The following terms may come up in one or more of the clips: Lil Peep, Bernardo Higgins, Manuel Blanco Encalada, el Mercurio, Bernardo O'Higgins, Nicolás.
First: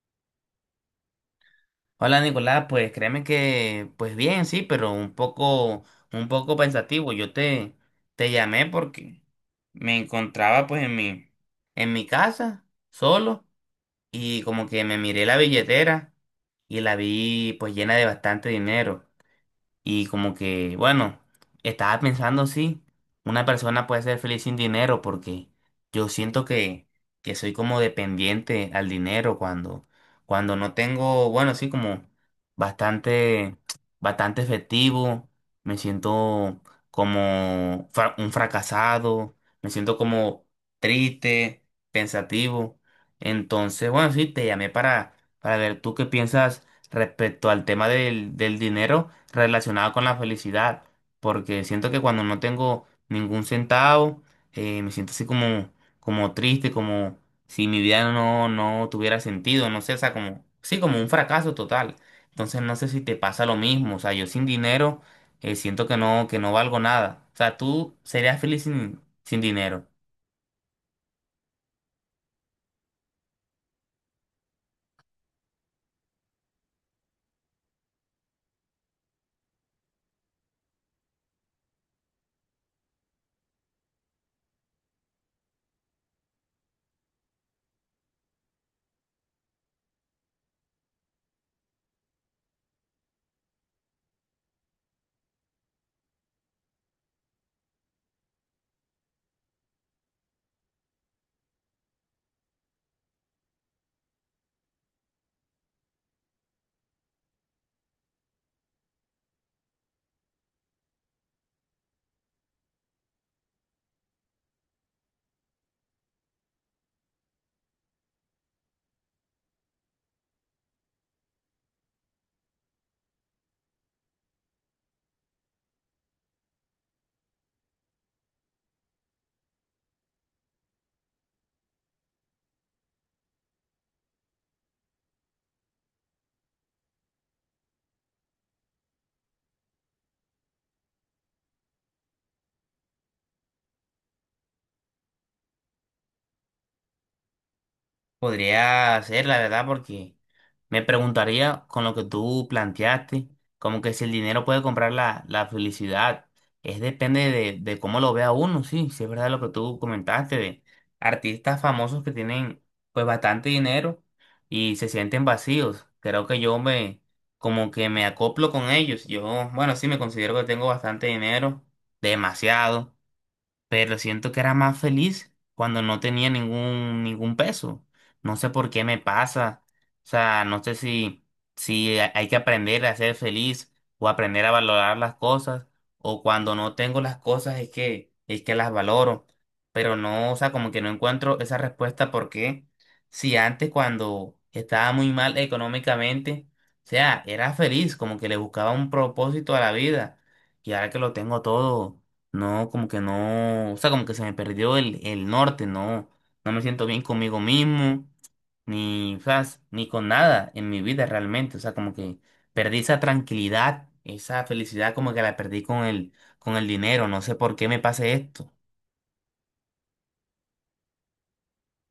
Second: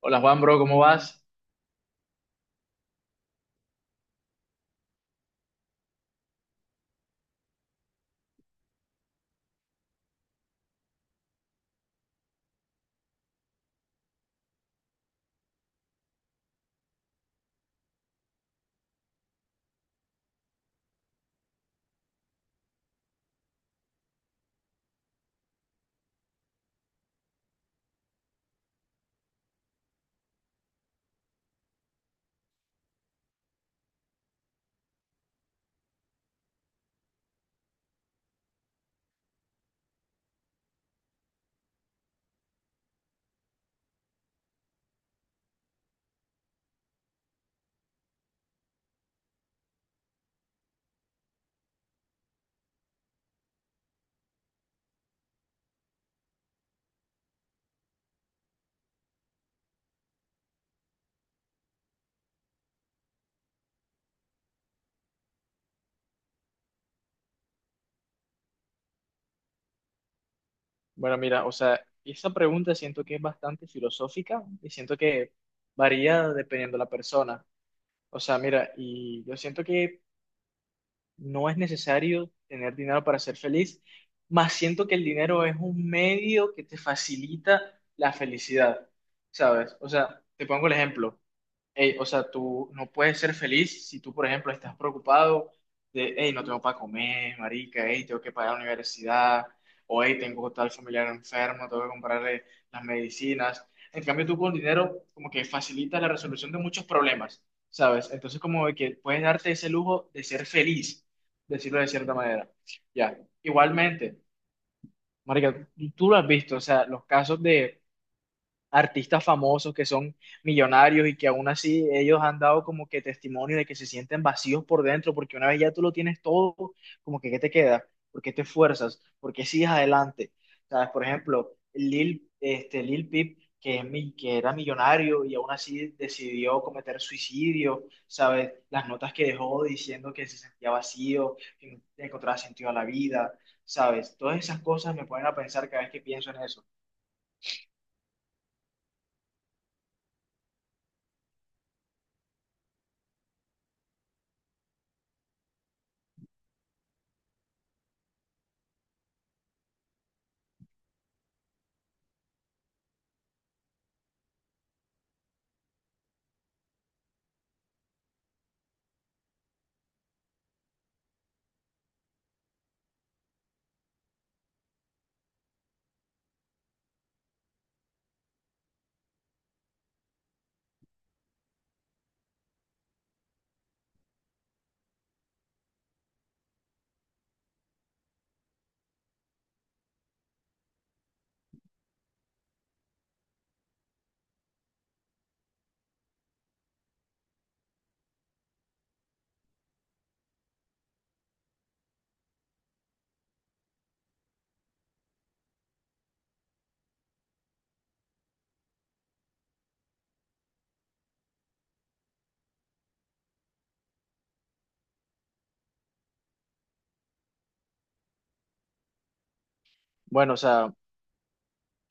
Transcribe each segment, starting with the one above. Hola Juan, bro, ¿cómo vas? Hola Nicolás, pues créeme que, pues bien, sí, pero un poco pensativo. Te llamé porque me encontraba pues en en mi casa, solo, y como que me miré la billetera y la vi pues llena de bastante dinero. Y como que, bueno, estaba pensando, sí, una persona puede ser feliz sin dinero porque yo siento que soy como dependiente al dinero cuando no tengo, bueno, sí, como bastante, bastante efectivo, me siento como un fracasado, me siento como triste, pensativo. Entonces, bueno, sí, te llamé para ver tú qué piensas respecto al tema del dinero relacionado con la felicidad, porque siento que cuando no tengo ningún centavo, me siento así como, como triste, como si mi vida no tuviera sentido, no sé, o sea, como, sí, como un fracaso total. Entonces no sé si te pasa lo mismo, o sea, yo sin dinero, siento que que no valgo nada. O sea, tú serías feliz sin dinero. Bueno, mira, o sea, esa pregunta siento que es bastante filosófica y siento que varía dependiendo de la persona. O sea, mira, y yo siento que no es necesario tener dinero para ser feliz, más siento que el dinero es un medio que te facilita la felicidad, ¿sabes? O sea, te pongo el ejemplo. Ey, o sea, tú no puedes ser feliz si tú, por ejemplo, estás preocupado de, hey, no tengo para comer, marica, hey, tengo que pagar la universidad, o hey, tengo tal familiar enfermo, tengo que comprarle las medicinas. En cambio, tú con dinero como que facilitas la resolución de muchos problemas, ¿sabes? Entonces, como de que puedes darte ese lujo de ser feliz, decirlo de cierta manera. Ya, igualmente, marica, tú lo has visto, o sea, los casos de artistas famosos que son millonarios y que aún así ellos han dado como que testimonio de que se sienten vacíos por dentro, porque una vez ya tú lo tienes todo, como que ¿qué te queda? ¿Por qué te esfuerzas? ¿Por qué sigues adelante? ¿Sabes? Por ejemplo, Lil Peep, que era millonario y aún así decidió cometer suicidio, ¿sabes? Las notas que dejó diciendo que se sentía vacío, que no encontraba sentido a la vida, ¿sabes? Todas esas cosas me ponen a pensar cada vez que pienso en eso. Podría ser, la verdad, porque me preguntaría con lo que tú planteaste, como que si el dinero puede comprar la felicidad, es depende de cómo lo vea uno, sí, sí es verdad lo que tú comentaste, de artistas famosos que tienen pues bastante dinero y se sienten vacíos. Creo que como que me acoplo con ellos. Yo, bueno, sí me considero que tengo bastante dinero, demasiado, pero siento que era más feliz cuando no tenía ningún peso. No sé por qué me pasa. O sea, no sé si, si hay que aprender a ser feliz o aprender a valorar las cosas o cuando no tengo las cosas es es que las valoro. Pero no, o sea, como que no encuentro esa respuesta porque si antes cuando estaba muy mal económicamente, o sea, era feliz, como que le buscaba un propósito a la vida y ahora que lo tengo todo. No, como que no, o sea, como que se me perdió el norte, no, no me siento bien conmigo mismo, ni, o sea, ni con nada en mi vida realmente, o sea, como que perdí esa tranquilidad, esa felicidad, como que la perdí con con el dinero, no sé por qué me pase esto. Bueno, o sea,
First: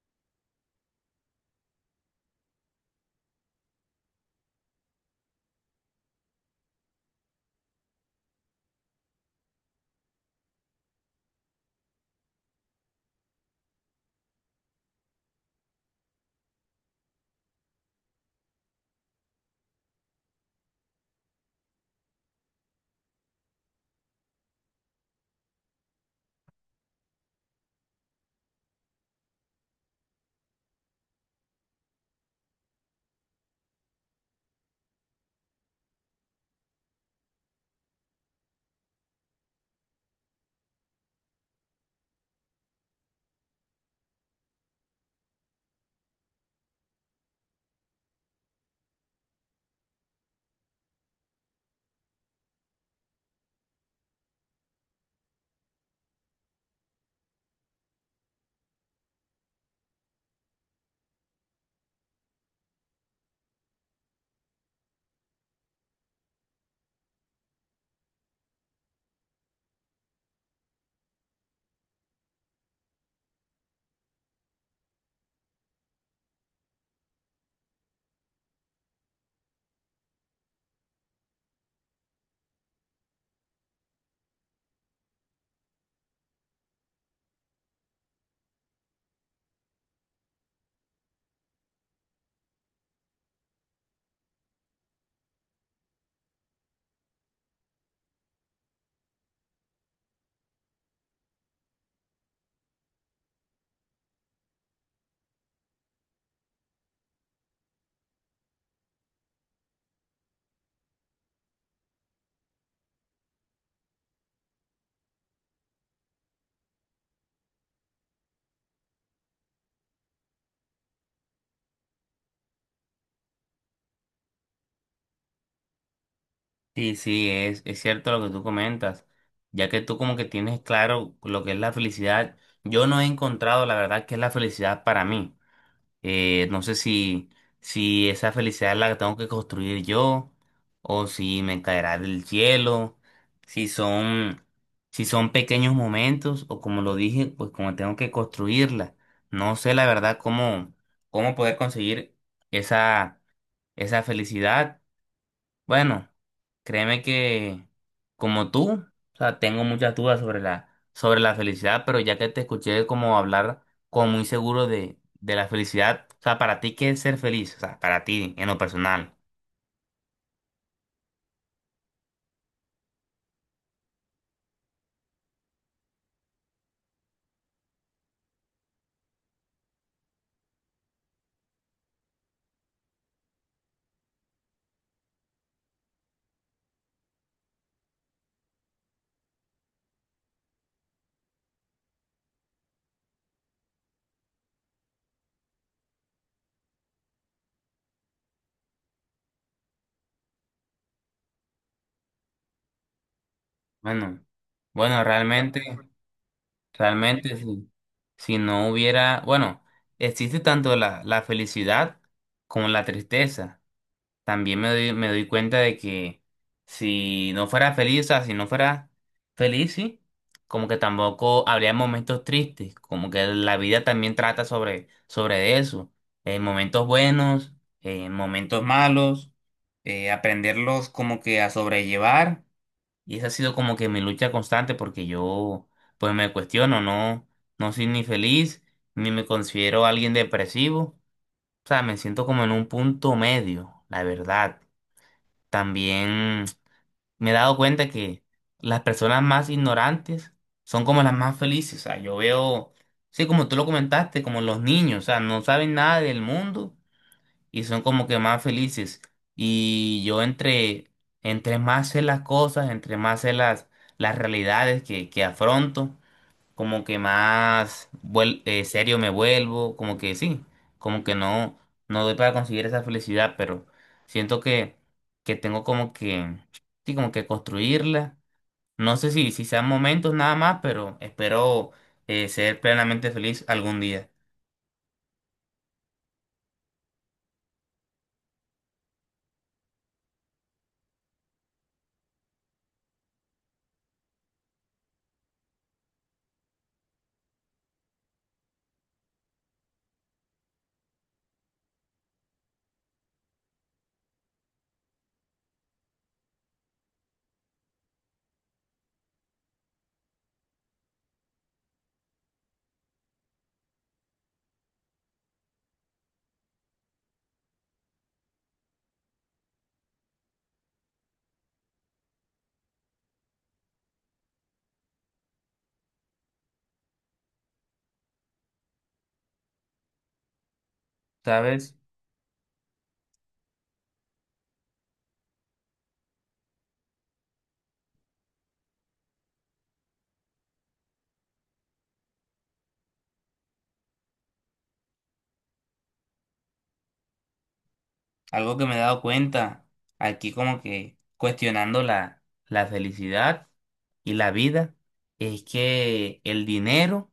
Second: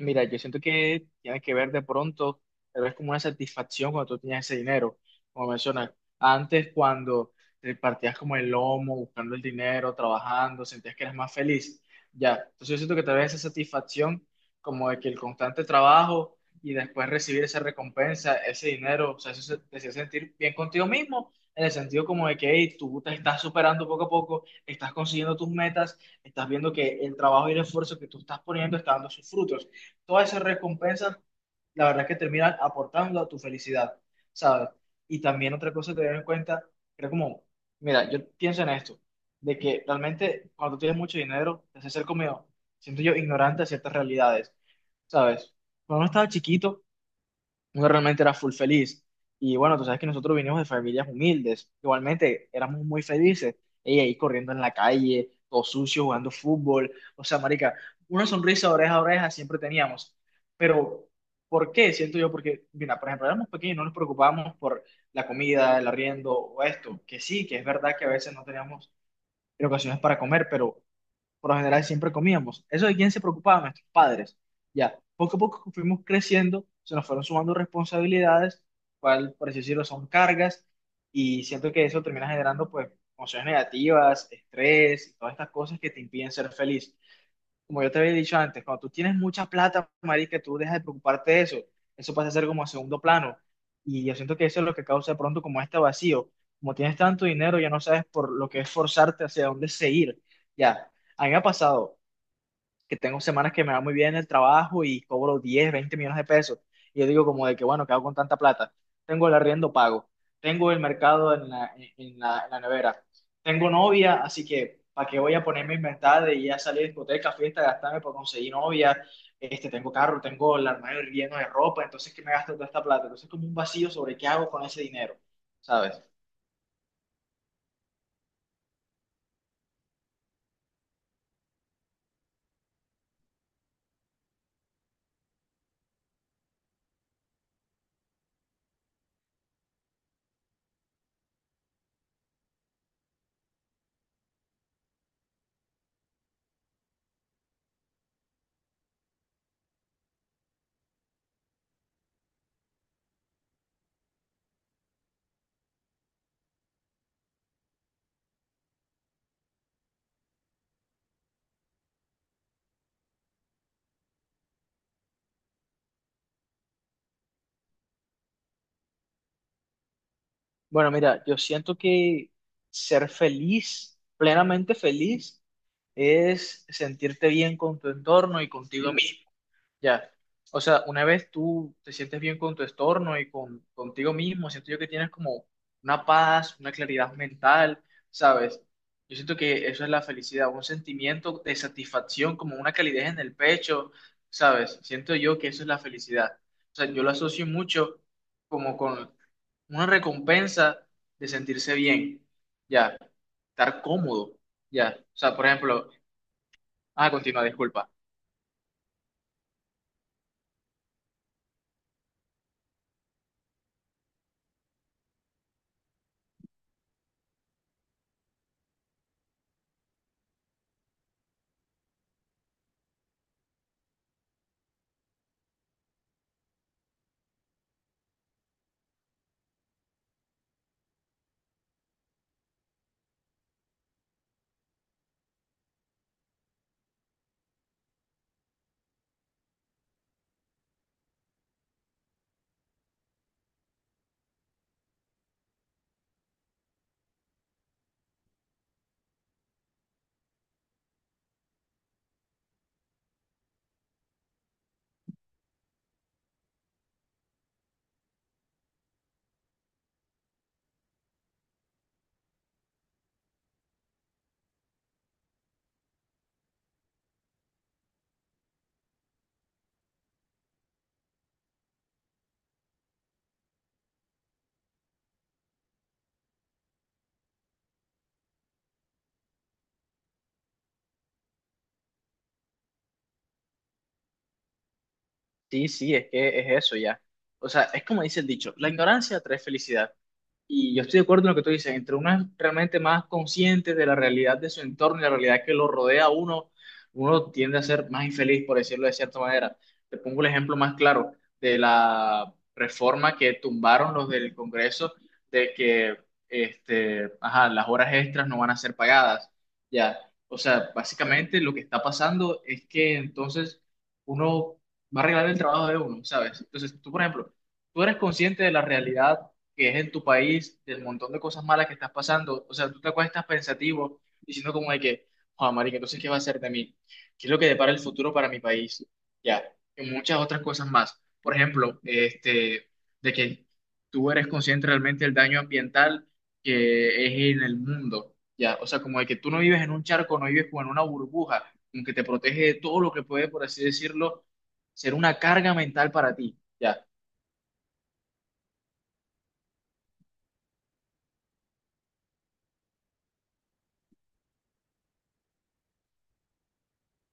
mira, yo siento que tiene que ver de pronto, pero es como una satisfacción cuando tú tenías ese dinero, como mencionas. Antes, cuando te partías como el lomo, buscando el dinero, trabajando, sentías que eras más feliz. Ya, entonces yo siento que te vez esa satisfacción como de que el constante trabajo y después recibir esa recompensa, ese dinero, o sea, te hacía sentir bien contigo mismo, en el sentido como de que hey, tú te estás superando poco a poco, estás consiguiendo tus metas, estás viendo que el trabajo y el esfuerzo que tú estás poniendo está dando sus frutos, todas esas recompensas, la verdad que terminan aportando a tu felicidad, ¿sabes? Y también otra cosa a tener en cuenta, creo como, mira, yo pienso en esto, de que realmente cuando tienes mucho dinero, te hace ser como, siento yo, ignorante de ciertas realidades, ¿sabes? Cuando uno estaba chiquito, uno realmente era full feliz. Y bueno, tú sabes que nosotros vinimos de familias humildes, igualmente éramos muy felices, ella ahí corriendo en la calle, todo sucio, jugando fútbol, o sea, marica, una sonrisa de oreja a oreja siempre teníamos, pero ¿por qué? Siento yo, porque, mira, por ejemplo, éramos pequeños, no nos preocupábamos por la comida, el arriendo o esto, que sí, que es verdad que a veces no teníamos en ocasiones para comer, pero por lo general siempre comíamos. Eso de quién se preocupaba, nuestros padres. Ya, poco a poco fuimos creciendo, se nos fueron sumando responsabilidades, cual, por así decirlo, son cargas, y siento que eso termina generando, pues, emociones negativas, estrés, y todas estas cosas que te impiden ser feliz. Como yo te había dicho antes, cuando tú tienes mucha plata, marica, tú dejas de preocuparte de eso. Eso pasa a ser como a segundo plano. Y yo siento que eso es lo que causa de pronto como este vacío. Como tienes tanto dinero, ya no sabes por lo que esforzarte hacia dónde seguir. Ya, a mí me ha pasado que tengo semanas que me va muy bien en el trabajo y cobro 10 20 millones de pesos. Y yo digo como de que, bueno, ¿qué hago con tanta plata? Tengo el arriendo pago, tengo el mercado en la nevera, tengo novia, así que ¿para qué voy a ponerme a inventar de ir a salir a discoteca, fiesta, gastarme por conseguir novia? Este, tengo carro, tengo el armario lleno de ropa, entonces ¿qué me gasto toda esta plata? Entonces como un vacío sobre qué hago con ese dinero, ¿sabes? Sí, sí, es cierto lo que tú comentas, ya que tú como que tienes claro lo que es la felicidad, yo no he encontrado la verdad que es la felicidad para mí. No sé si, si esa felicidad la tengo que construir yo o si me caerá del cielo, si son, si son pequeños momentos o como lo dije, pues como tengo que construirla. No sé la verdad cómo, cómo poder conseguir esa, esa felicidad. Bueno, créeme que como tú, o sea, tengo muchas dudas sobre la felicidad, pero ya que te escuché como hablar como muy seguro de la felicidad, o sea, para ti, ¿qué es ser feliz? O sea, para ti, en lo personal. Bueno, mira, yo siento que ser feliz, plenamente feliz, es sentirte bien con tu entorno y contigo mismo. Ya. O sea, una vez tú te sientes bien con tu estorno y contigo mismo, siento yo que tienes como una paz, una claridad mental, ¿sabes? Yo siento que eso es la felicidad, un sentimiento de satisfacción, como una calidez en el pecho, ¿sabes? Siento yo que eso es la felicidad. O sea, yo lo asocio mucho como con una recompensa de sentirse bien, ya, estar Bueno, cómodo, ya. bueno, O sea, por realmente, ejemplo, ah, realmente continúa, sí. disculpa. Si no hubiera, bueno, existe tanto la, la felicidad como la tristeza. También me doy cuenta de que si no fuera feliz, o sea, si no fuera feliz, sí, como que tampoco habría momentos tristes, como que la vida también trata sobre, sobre eso, momentos buenos, momentos malos, aprenderlos como que a sobrellevar, y esa ha sido como que mi lucha constante porque yo pues me cuestiono, no, no soy ni feliz, ni me considero alguien depresivo. O sea, me siento como en un punto medio, la verdad. También me he dado cuenta que las personas más ignorantes son como las más felices. O sea, yo veo, sí, como tú lo comentaste, como los niños, o sea, no saben nada del mundo y son como que más felices. Y yo entre, entre más sé las cosas, entre más sé las realidades que afronto, como que más serio me vuelvo, como que sí, como que no, no doy para conseguir esa felicidad, pero siento que tengo como que, sí, como que construirla. No sé si, si sean momentos nada más, pero espero ser plenamente feliz algún día. Sí, sí, es que es eso ya. O sea, es como dice el dicho, la ignorancia trae felicidad. Y yo estoy de acuerdo en lo que tú dices, entre uno es realmente más consciente de la realidad de su entorno y la realidad que lo rodea a uno, uno tiende a ser más infeliz, por decirlo de cierta manera. Te pongo el ejemplo más claro de la reforma que tumbaron los del Congreso de que ajá, las horas extras no van a ser pagadas. Ya, o sea, básicamente lo que está pasando es que entonces uno va a arreglar el trabajo de uno, ¿sabes? Entonces, tú, por ejemplo, tú eres consciente de la realidad que es en tu país, del montón de cosas malas que estás pasando. O sea, tú te acuestas pensativo, diciendo como de que, Juan marica, entonces, ¿qué va a hacer de mí? ¿Qué es lo que depara el futuro para mi país? Ya, y muchas otras cosas más. Por ¿Sabes? ejemplo, de que tú eres consciente realmente del daño ambiental que es en el mundo. Ya, o sea, como de que tú no vives en un charco, no vives como en una burbuja, aunque te protege de todo lo que puede, por así decirlo, ser una carga mental para ti. Ya. Algo que me he dado cuenta aquí como que cuestionando la, la felicidad y la vida es que el dinero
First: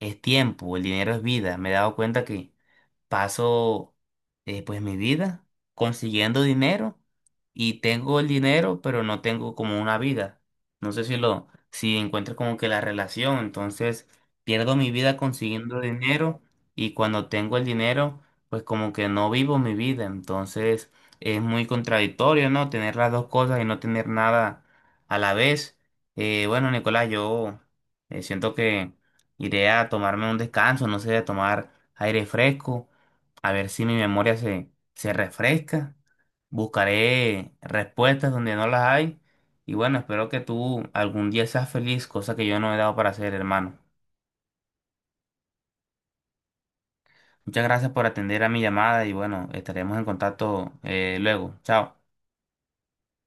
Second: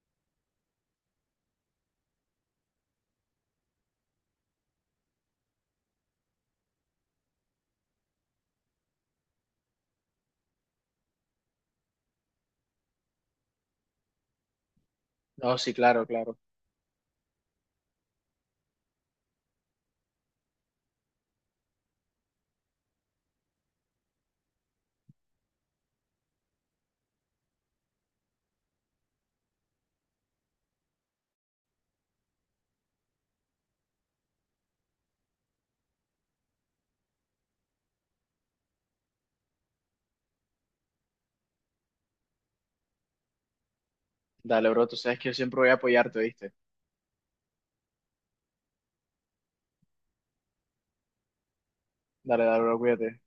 es tiempo, el dinero es vida. Me he dado cuenta que, paso, pues mi vida consiguiendo dinero y tengo el dinero, pero no tengo como una vida. No sé si lo, si encuentro como que la relación, entonces pierdo mi vida No, sí, consiguiendo claro, claro. dinero y cuando tengo el dinero, pues como que no vivo mi vida. Entonces es muy contradictorio, ¿no? Tener las dos cosas y no tener nada a la vez. Bueno, Nicolás, yo siento que iré a tomarme un descanso, no sé, a tomar aire fresco a ver si mi memoria se, se refresca. Buscaré respuestas donde no las hay. Y bueno, espero que tú algún día seas feliz, cosa que yo no he dado para hacer, hermano. Dale, bro, tú sabes que yo siempre voy a apoyarte, ¿viste? Muchas gracias por atender a mi llamada y bueno, estaremos en contacto luego. Chao. Dale, dale, bro, cuídate.